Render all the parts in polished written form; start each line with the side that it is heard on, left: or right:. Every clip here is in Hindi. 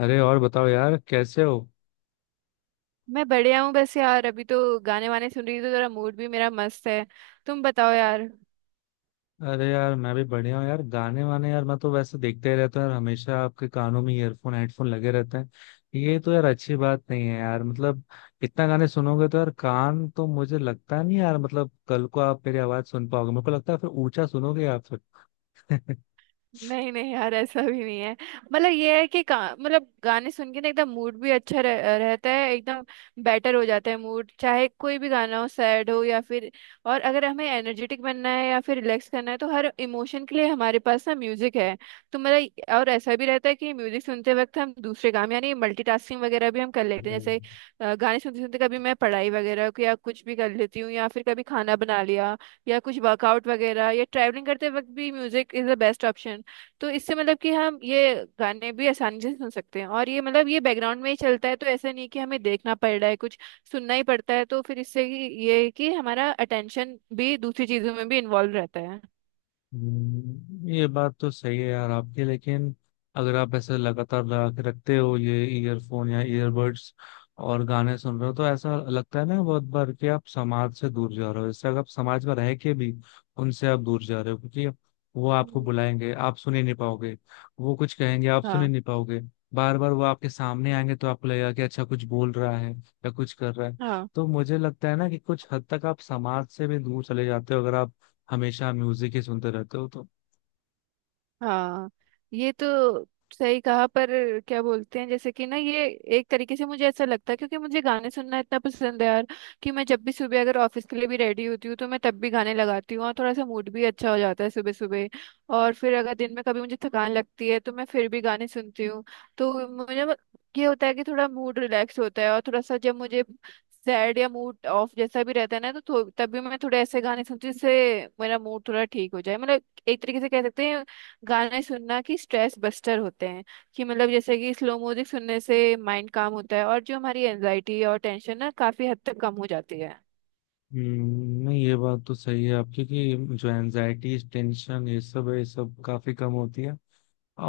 left: अरे, और बताओ यार, कैसे हो?
right: मैं बढ़िया हूँ बस यार अभी तो गाने वाने सुन रही थी, तो जरा मूड भी मेरा मस्त है। तुम बताओ यार।
left: अरे यार, मैं भी बढ़िया हूँ यार। गाने वाने, यार मैं तो वैसे देखते ही रहता हूँ यार, हमेशा आपके कानों में ईयरफोन हेडफोन लगे रहते हैं। ये तो यार अच्छी बात नहीं है यार, मतलब इतना गाने सुनोगे तो यार, कान तो मुझे लगता नहीं यार, मतलब कल को आप मेरी आवाज सुन पाओगे मेरे को लगता है, फिर ऊंचा सुनोगे आप फिर।
right: नहीं नहीं यार, ऐसा भी नहीं है। मतलब ये है कि मतलब गाने सुन के ना एकदम मूड भी अच्छा रहता है, एकदम बेटर हो जाता है मूड, चाहे कोई भी गाना हो, सैड हो या फिर। और अगर हमें एनर्जेटिक बनना है या फिर रिलैक्स करना है, तो हर इमोशन के लिए हमारे पास ना म्यूजिक है। तो मतलब और ऐसा भी रहता है कि म्यूजिक सुनते वक्त हम दूसरे काम, यानी मल्टीटास्किंग वगैरह भी हम कर लेते हैं,
left: नहीं।
right: जैसे गाने सुनते सुनते कभी मैं पढ़ाई वगैरह को या कुछ भी कर लेती हूँ, या फिर कभी खाना बना लिया, या कुछ वर्कआउट वगैरह या ट्रैवलिंग करते वक्त भी music is the best option. तो इससे मतलब कि हम ये गाने भी आसानी से सुन सकते हैं, और ये मतलब ये बैकग्राउंड में ही चलता है, तो ऐसा नहीं कि हमें देखना पड़ रहा है कुछ, सुनना ही पड़ता है। तो फिर इससे कि ये है कि हमारा अटेंशन भी दूसरी चीजों में भी इन्वॉल्व रहता है।
left: ये बात तो सही है यार आपकी, लेकिन अगर आप ऐसे लगातार लगा के रखते हो ये ईयरफोन या ईयरबड्स और गाने सुन रहे हो, तो ऐसा लगता है ना बहुत बार कि आप समाज से दूर जा रहे हो। इससे अगर आप समाज में रह के भी उनसे आप दूर जा रहे हो, क्योंकि वो आपको
right: हम्म,
left: बुलाएंगे आप सुन ही नहीं पाओगे। वो कुछ कहेंगे आप सुन ही
right: हाँ,
left: नहीं पाओगे। बार बार वो आपके सामने आएंगे तो आपको लगेगा कि अच्छा, कुछ बोल रहा है या कुछ कर रहा है।
right: हाँ,
left: तो मुझे लगता है ना कि कुछ हद तक आप समाज से भी दूर चले जाते हो अगर आप हमेशा म्यूजिक ही सुनते रहते हो तो।
right: हाँ। ये तो सही कहा, पर क्या बोलते हैं जैसे कि ना ये एक तरीके से मुझे ऐसा लगता है, क्योंकि मुझे गाने सुनना इतना पसंद है यार, कि मैं जब भी सुबह अगर ऑफिस के लिए भी रेडी होती हूँ तो मैं तब भी गाने लगाती हूँ, और थोड़ा सा मूड भी अच्छा हो जाता है सुबह सुबह। और फिर अगर दिन में कभी मुझे थकान लगती है तो मैं फिर भी गाने सुनती हूँ। तो मुझे ये होता है कि थोड़ा मूड रिलैक्स होता है, और थोड़ा सा जब मुझे सैड या मूड ऑफ जैसा भी रहता है ना, तो तब भी मैं थोड़े ऐसे गाने सुनती हूँ जिससे मेरा मूड थोड़ा ठीक हो जाए। मतलब एक तरीके से कह सकते हैं, गाने सुनना कि स्ट्रेस बस्टर होते हैं। कि मतलब जैसे कि स्लो म्यूजिक सुनने से माइंड काम होता है, और जो हमारी एनजाइटी और टेंशन ना काफी हद तक कम हो जाती है।
left: नहीं, ये बात तो सही है आपकी कि जो एनजाइटी टेंशन ये सब है, ये सब काफी कम होती है।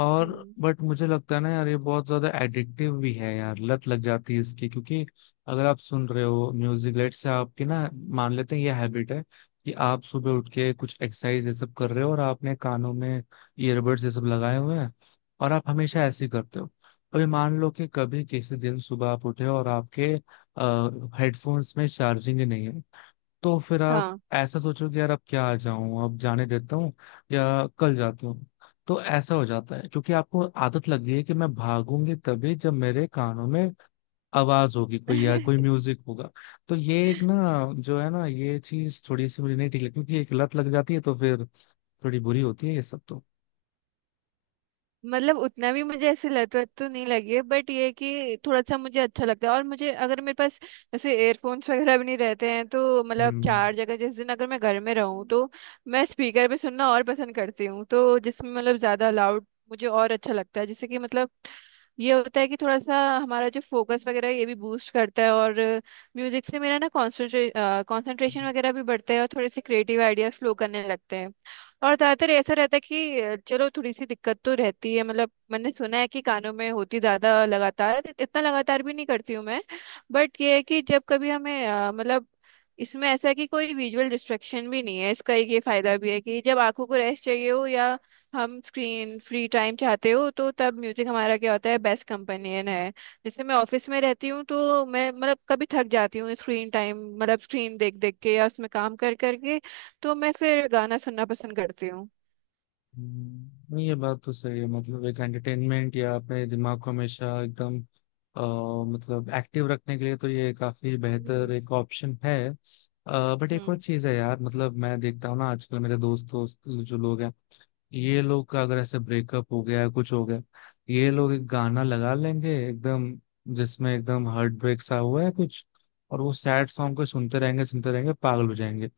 left: और
right: हम्म।
left: बट मुझे लगता है ना यार, ये बहुत ज्यादा एडिक्टिव भी है यार, लत लग जाती है इसकी। क्योंकि अगर आप सुन रहे हो म्यूजिक लेट से आपकी ना, मान लेते हैं ये हैबिट है कि आप सुबह उठ के कुछ एक्सरसाइज ये सब कर रहे हो और आपने कानों में ईयरबड्स ये सब लगाए हुए हैं और आप हमेशा
right: हम्म।
left: ऐसे ही करते हो। अभी मान लो कि कभी किसी दिन सुबह आप उठे और आपके हेडफोन्स में चार्जिंग ही नहीं है, तो फिर आप
right: हाँ।
left: ऐसा सोचो कि यार अब क्या आ जाऊं, अब जाने देता हूँ या कल जाता हूँ। तो ऐसा हो जाता है क्योंकि आपको आदत लग गई है कि मैं भागूंगी तभी जब मेरे कानों में आवाज होगी कोई या कोई म्यूजिक होगा। तो ये एक ना, जो है ना, ये चीज थोड़ी सी मुझे नहीं ठीक लगती, क्योंकि एक लत लग जाती है, तो फिर थोड़ी बुरी होती है ये सब तो।
right: मतलब उतना भी मुझे ऐसी लत वत तो नहीं लगी है, बट ये है कि थोड़ा सा मुझे अच्छा लगता है, और मुझे अगर मेरे पास जैसे एयरफोन्स वगैरह भी नहीं रहते हैं तो मतलब
left: हम्म।
right: चार जगह, जिस दिन अगर मैं घर में रहूँ तो मैं स्पीकर पे सुनना और पसंद करती हूँ, तो जिसमें मतलब ज़्यादा लाउड मुझे और अच्छा लगता है। जैसे कि मतलब ये होता है कि थोड़ा सा हमारा जो फोकस वगैरह है, ये भी बूस्ट करता है। और म्यूजिक से मेरा ना कॉन्सेंट्रेशन वगैरह भी बढ़ता है, और थोड़े से क्रिएटिव आइडियाज फ्लो करने लगते हैं। और ज्यादातर ऐसा रहता है कि चलो थोड़ी सी दिक्कत तो रहती है, मतलब मैंने सुना है कि कानों में होती ज्यादा लगातार, इतना लगातार भी नहीं करती हूँ मैं। बट ये है कि जब कभी हमें मतलब इसमें ऐसा है कि कोई विजुअल डिस्ट्रैक्शन भी नहीं है, इसका एक ये फायदा भी है कि जब आंखों को रेस्ट चाहिए हो, या हम स्क्रीन फ्री टाइम चाहते हो तो तब म्यूजिक हमारा क्या होता है, बेस्ट कंपेनियन है। जैसे मैं ऑफिस में रहती हूँ तो मैं मतलब कभी थक जाती हूँ स्क्रीन टाइम, मतलब स्क्रीन देख देख के या उसमें काम कर करके, तो मैं फिर गाना सुनना पसंद करती हूँ।
left: ये बात तो सही है, मतलब एक एंटरटेनमेंट या अपने दिमाग को हमेशा एकदम अ, मतलब एक्टिव रखने के लिए तो ये काफी बेहतर
right: हम्म।
left: एक ऑप्शन है। बट एक और
right: हम्म।
left: चीज है यार, मतलब मैं देखता हूँ ना आजकल मेरे दोस्त दोस्त जो लोग हैं, ये लोग का अगर ऐसे ब्रेकअप हो गया या कुछ हो गया, ये लोग एक गाना लगा लेंगे एकदम, जिसमें एकदम हार्ट ब्रेक सा हुआ है कुछ, और वो सैड सॉन्ग को सुनते रहेंगे सुनते रहेंगे, पागल हो जाएंगे।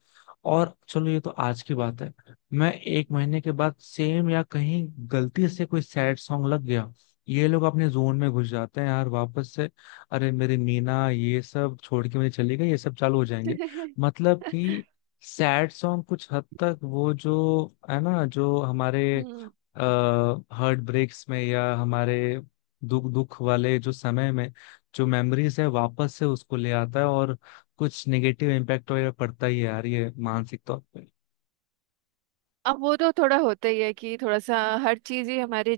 left: और चलो ये तो आज की बात है, मैं एक महीने के बाद सेम या कहीं गलती से कोई सैड सॉन्ग लग गया, ये लोग अपने जोन में घुस जाते हैं यार वापस से। अरे मेरी मीना ये सब छोड़ के मुझे चली गई, ये सब चालू हो जाएंगे। मतलब कि सैड सॉन्ग कुछ हद तक वो जो है ना, जो हमारे
right: हम्म।
left: हार्ट ब्रेक्स में या हमारे दुख दुख वाले जो समय में जो मेमोरीज है, वापस से उसको ले आता है और कुछ नेगेटिव इम्पैक्ट वगैरह पड़ता ही है यार, ये मानसिक तौर पे।
right: अब वो तो थोड़ा होता ही है कि थोड़ा सा हर चीज ही हमारे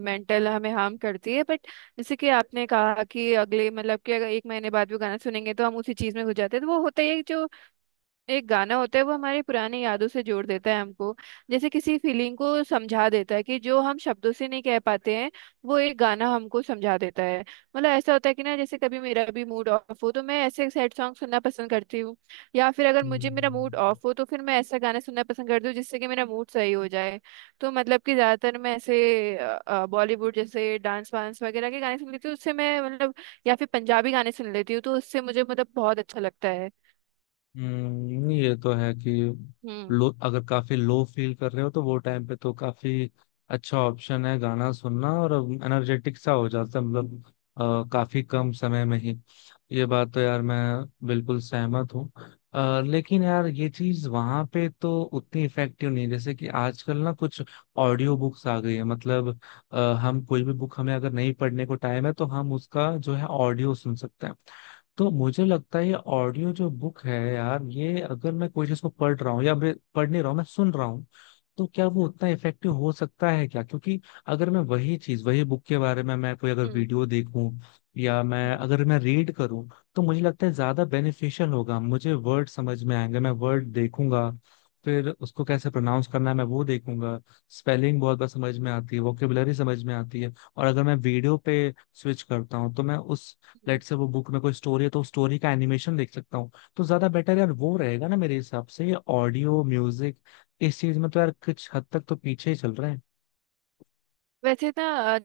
right: मेंटल हमें हार्म करती है, बट जैसे कि आपने कहा कि अगले मतलब कि अगर एक महीने बाद भी गाना सुनेंगे तो हम उसी चीज में घुस जाते हैं, तो वो होता ही है। जो एक गाना होता है वो हमारी पुरानी यादों से जोड़ देता है हमको, जैसे किसी फीलिंग को समझा देता है कि जो हम शब्दों से नहीं कह पाते हैं, वो एक गाना हमको समझा देता है। मतलब ऐसा होता है कि ना जैसे कभी मेरा भी मूड ऑफ हो तो मैं ऐसे सैड सॉन्ग सुनना पसंद करती हूँ, या फिर अगर मुझे मेरा मूड
left: हम्म।
right: ऑफ हो तो फिर मैं ऐसा गाना सुनना पसंद करती हूँ जिससे कि मेरा मूड सही हो जाए। तो मतलब कि ज्यादातर मैं ऐसे बॉलीवुड जैसे डांस वांस वगैरह के गाने सुन लेती हूँ, उससे मैं मतलब, या फिर पंजाबी गाने सुन लेती हूँ, तो उससे मुझे मतलब बहुत अच्छा लगता है।
left: हम्म, ये तो है कि
right: हम्म।
left: लो, अगर काफी लो फील कर रहे हो तो वो टाइम पे तो काफी अच्छा ऑप्शन है गाना सुनना। और एनर्जेटिक सा हो जाता है, मतलब काफी कम समय में ही। ये बात तो यार मैं बिल्कुल सहमत हूँ। लेकिन यार ये चीज वहां पे तो उतनी इफेक्टिव नहीं है। जैसे कि आजकल ना कुछ ऑडियो बुक्स आ गई है, मतलब अ, हम कोई भी बुक, हमें अगर नहीं पढ़ने को टाइम है तो हम उसका जो है ऑडियो सुन सकते हैं। तो मुझे लगता है ये ऑडियो जो बुक है यार, ये अगर मैं कोई चीज को पढ़ रहा हूँ या मैं पढ़ नहीं रहा हूँ मैं सुन रहा हूँ, तो क्या वो उतना इफेक्टिव हो सकता है क्या? क्योंकि अगर मैं वही चीज, वही बुक के बारे में मैं कोई अगर
right: हम्म।
left: वीडियो देखूं या मैं
right: हम्म।
left: अगर मैं रीड करूं, तो मुझे लगता है ज्यादा बेनिफिशियल होगा। मुझे वर्ड समझ में आएंगे, मैं वर्ड देखूंगा, फिर उसको कैसे प्रोनाउंस करना है मैं वो देखूंगा, स्पेलिंग बहुत बार समझ में आती है, वोकेबुलरी समझ में आती है। और अगर मैं वीडियो पे स्विच करता हूँ, तो मैं उस,
right: हम्म।
left: लेट से वो बुक में कोई स्टोरी है तो स्टोरी का एनिमेशन देख सकता हूँ। तो ज्यादा बेटर यार वो रहेगा ना मेरे हिसाब से। ये ऑडियो म्यूजिक इस चीज में तो यार कुछ हद तक तो पीछे ही चल रहे हैं।
right: वैसे ना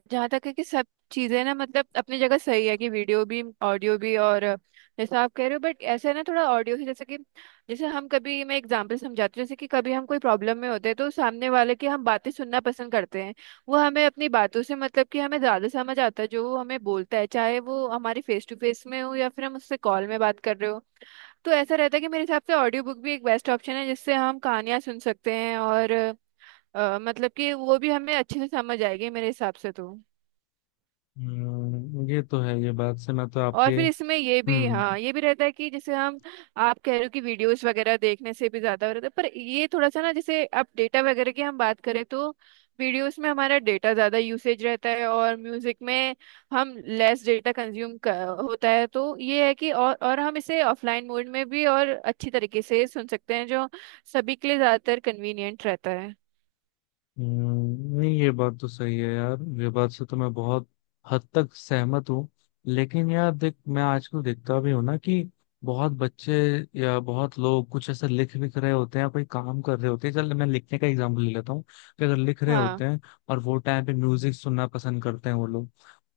right: जहाँ तक है कि सब चीज़ें ना मतलब अपनी जगह सही है, कि वीडियो भी ऑडियो भी और जैसा आप कह रहे हो, बट ऐसा है ना थोड़ा ऑडियो से, जैसे कि जैसे हम कभी, मैं एग्जांपल समझाती हूँ, जैसे कि कभी हम कोई प्रॉब्लम में होते हैं तो सामने वाले की हम बातें सुनना पसंद करते हैं। वो हमें अपनी बातों से मतलब कि हमें ज़्यादा समझ आता है जो वो हमें बोलता है, चाहे वो हमारी फेस टू फेस में हो या फिर हम उससे कॉल में बात कर रहे हो। तो ऐसा रहता है कि मेरे हिसाब से ऑडियो बुक भी एक बेस्ट ऑप्शन है, जिससे हम कहानियाँ सुन सकते हैं, और मतलब कि वो भी हमें अच्छे से समझ आएगी मेरे हिसाब से तो।
left: ये तो है, ये बात से मैं तो आपके।
right: और फिर इसमें ये भी,
left: हम्म।
right: हाँ, ये भी रहता है कि जैसे हम, आप कह रहे हो कि वीडियोस वगैरह देखने से भी ज्यादा हो रहा था, पर ये थोड़ा सा ना जैसे अब डेटा वगैरह की हम बात करें तो वीडियोस में हमारा डेटा ज्यादा यूसेज रहता है, और म्यूजिक में हम लेस डेटा कंज्यूम होता है। तो ये है कि और हम इसे ऑफलाइन मोड में भी और अच्छी तरीके से सुन सकते हैं, जो सभी के लिए ज्यादातर कन्वीनियंट रहता है।
left: नहीं ये बात तो सही है यार, ये बात से तो मैं बहुत हद तक सहमत हूँ। लेकिन यार देख, मैं आजकल देखता भी हूँ ना कि बहुत बच्चे या बहुत लोग कुछ ऐसा लिख विख रहे होते हैं या कोई काम कर रहे होते हैं, चल मैं लिखने का एग्जांपल ले लेता हूँ। कि अगर लिख रहे
right: हाँ,
left: होते हैं और वो टाइम पे म्यूजिक सुनना पसंद करते हैं वो लोग,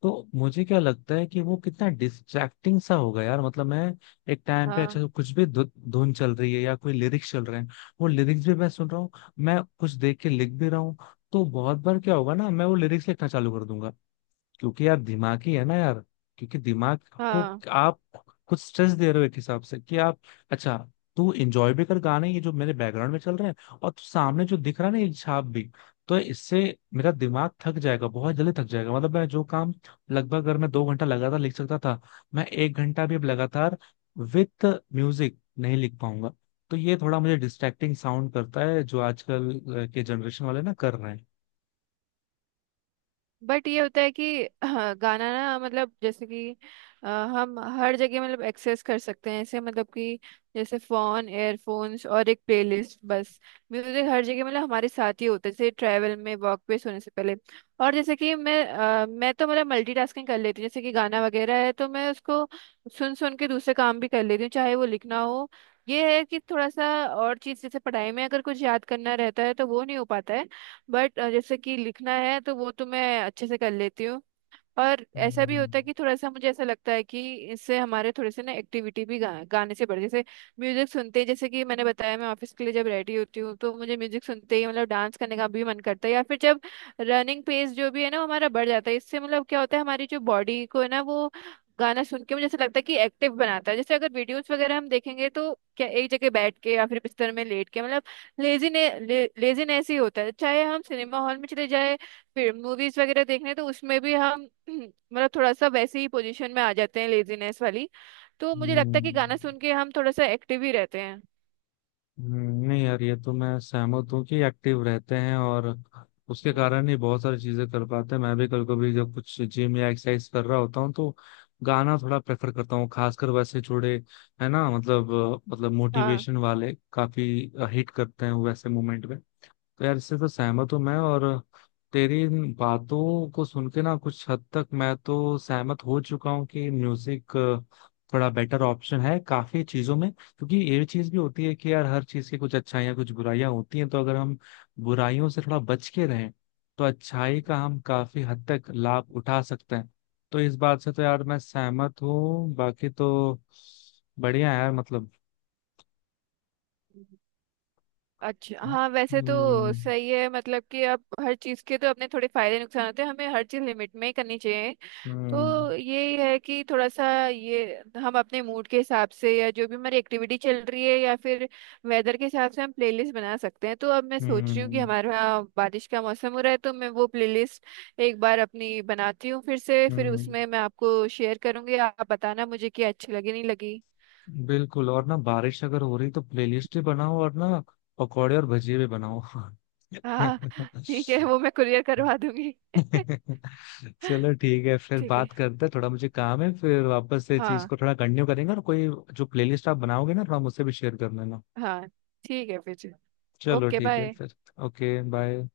left: तो मुझे क्या लगता है कि वो कितना डिस्ट्रैक्टिंग सा होगा यार। मतलब मैं एक टाइम पे,
right: हाँ,
left: अच्छा कुछ भी धुन चल रही है या कोई लिरिक्स चल रहे हैं, वो लिरिक्स भी मैं सुन रहा हूँ, मैं कुछ देख के लिख भी रहा हूँ, तो बहुत बार क्या होगा ना, मैं वो लिरिक्स लिखना चालू कर दूंगा। क्योंकि यार दिमाग ही है ना यार, क्योंकि दिमाग को
right: हाँ।
left: आप कुछ स्ट्रेस दे रहे हो एक हिसाब से कि आप, अच्छा तू एंजॉय भी कर गाने ये जो मेरे बैकग्राउंड में चल रहे हैं, और तू सामने जो दिख रहा है ना ये छाप भी। तो इससे मेरा दिमाग थक जाएगा, बहुत जल्दी थक जाएगा। मतलब मैं जो काम लगभग अगर मैं दो घंटा लगातार लिख सकता था, मैं एक घंटा भी अब लगातार विथ म्यूजिक नहीं लिख पाऊंगा। तो ये थोड़ा मुझे डिस्ट्रैक्टिंग साउंड करता है जो आजकल के जनरेशन वाले ना कर रहे हैं।
right: बट ये होता है कि हाँ, गाना ना मतलब जैसे कि अ, हम हर जगह मतलब एक्सेस कर सकते हैं ऐसे, मतलब कि जैसे फोन, एयरफोन्स और एक प्लेलिस्ट बस, म्यूजिक हर जगह मतलब हमारे साथ ही होता है, जैसे ट्रैवल में, वॉक पे, सोने से पहले। और जैसे कि मैं मैं तो मतलब मल्टीटास्किंग कर लेती हूँ, जैसे कि गाना वगैरह है तो मैं उसको सुन सुन के दूसरे काम भी कर लेती हूँ, चाहे वो लिखना हो। ये है कि थोड़ा सा और चीज़, जैसे पढ़ाई में अगर कुछ याद करना रहता है तो वो नहीं हो पाता है, बट जैसे कि लिखना है तो वो तो मैं अच्छे से कर लेती हूँ। और ऐसा भी
left: हम्म।
right: होता है कि थोड़ा सा मुझे ऐसा लगता है कि इससे हमारे थोड़े से ना एक्टिविटी भी गाने से बढ़, जैसे म्यूजिक सुनते ही, जैसे कि मैंने बताया मैं ऑफिस के लिए जब रेडी होती हूँ तो मुझे म्यूजिक सुनते ही मतलब डांस करने का भी मन करता है, या फिर जब रनिंग पेस जो भी है ना वो हमारा बढ़ जाता है। इससे मतलब क्या होता है, हमारी जो बॉडी को है ना वो गाना सुन के मुझे ऐसा लगता है कि एक्टिव बनाता है। जैसे अगर वीडियोस वगैरह हम देखेंगे तो क्या एक जगह बैठ के या फिर बिस्तर में लेट के, मतलब लेजीनेस ही होता है, चाहे हम सिनेमा हॉल में चले जाए फिर मूवीज वगैरह देखने, तो उसमें भी हम मतलब थोड़ा सा वैसे ही पोजीशन में आ जाते हैं लेजीनेस वाली। तो मुझे लगता है कि गाना सुन
left: हम्म।
right: के हम थोड़ा सा एक्टिव ही रहते हैं।
left: नहीं यार ये तो मैं सहमत हूँ कि एक्टिव रहते हैं और उसके
right: हम्म,
left: कारण ही बहुत सारी चीजें कर पाते हैं। मैं भी कभी कभी जब कुछ जिम या एक्सरसाइज कर रहा होता हूँ तो गाना थोड़ा प्रेफर करता हूँ, खासकर वैसे जुड़े, है ना, मतलब मतलब
right: हाँ।
left: मोटिवेशन वाले काफी हिट करते हैं वैसे मोमेंट में। तो यार इससे तो सहमत हूँ मैं, और तेरी इन बातों को सुन के ना कुछ हद तक मैं तो सहमत हो चुका हूँ कि म्यूजिक थोड़ा बेटर ऑप्शन है काफी चीजों में। क्योंकि ये चीज भी होती है कि यार हर चीज की कुछ अच्छाइयाँ कुछ बुराइयां होती हैं, तो अगर हम बुराइयों से थोड़ा बच के रहें, तो अच्छाई का हम काफी हद तक लाभ उठा सकते हैं। तो इस बात से तो यार मैं सहमत हूँ, बाकी तो बढ़िया है यार, मतलब।
right: अच्छा,
left: हाँ।
right: हाँ, वैसे तो
left: हम्म।
right: सही है, मतलब कि अब हर चीज़ के तो अपने थोड़े फायदे नुकसान होते हैं, हमें हर चीज़ लिमिट में ही करनी चाहिए।
left: हम्म।
right: तो यही है कि थोड़ा सा ये हम अपने मूड के हिसाब से, या जो भी हमारी एक्टिविटी चल रही है, या फिर वेदर के हिसाब से हम प्लेलिस्ट बना सकते हैं। तो अब मैं सोच रही हूँ कि
left: हम्म।
right: हमारे यहाँ बारिश का मौसम हो रहा है, तो मैं वो प्लेलिस्ट एक बार अपनी बनाती हूँ फिर से, फिर
left: हम्म।
right: उसमें मैं आपको शेयर करूँगी, आप बताना मुझे कि अच्छी लगी नहीं लगी।
left: बिल्कुल, और ना बारिश अगर हो रही तो प्लेलिस्ट ही बनाओ, और ना पकौड़े और भजिए भी बनाओ।
right: हाँ, ठीक है, वो मैं कुरियर करवा दूंगी।
left: चलो ठीक है, फिर
right: ठीक है।
left: बात करते हैं, थोड़ा मुझे काम है। फिर वापस से चीज
right: हाँ,
left: को थोड़ा कंटिन्यू करेंगे। और कोई जो प्लेलिस्ट आप बनाओगे ना, थोड़ा मुझसे भी शेयर कर लेना।
right: हाँ, ठीक है फिर।
left: चलो
right: ओके,
left: ठीक है
right: बाय।
left: फिर। Okay bye.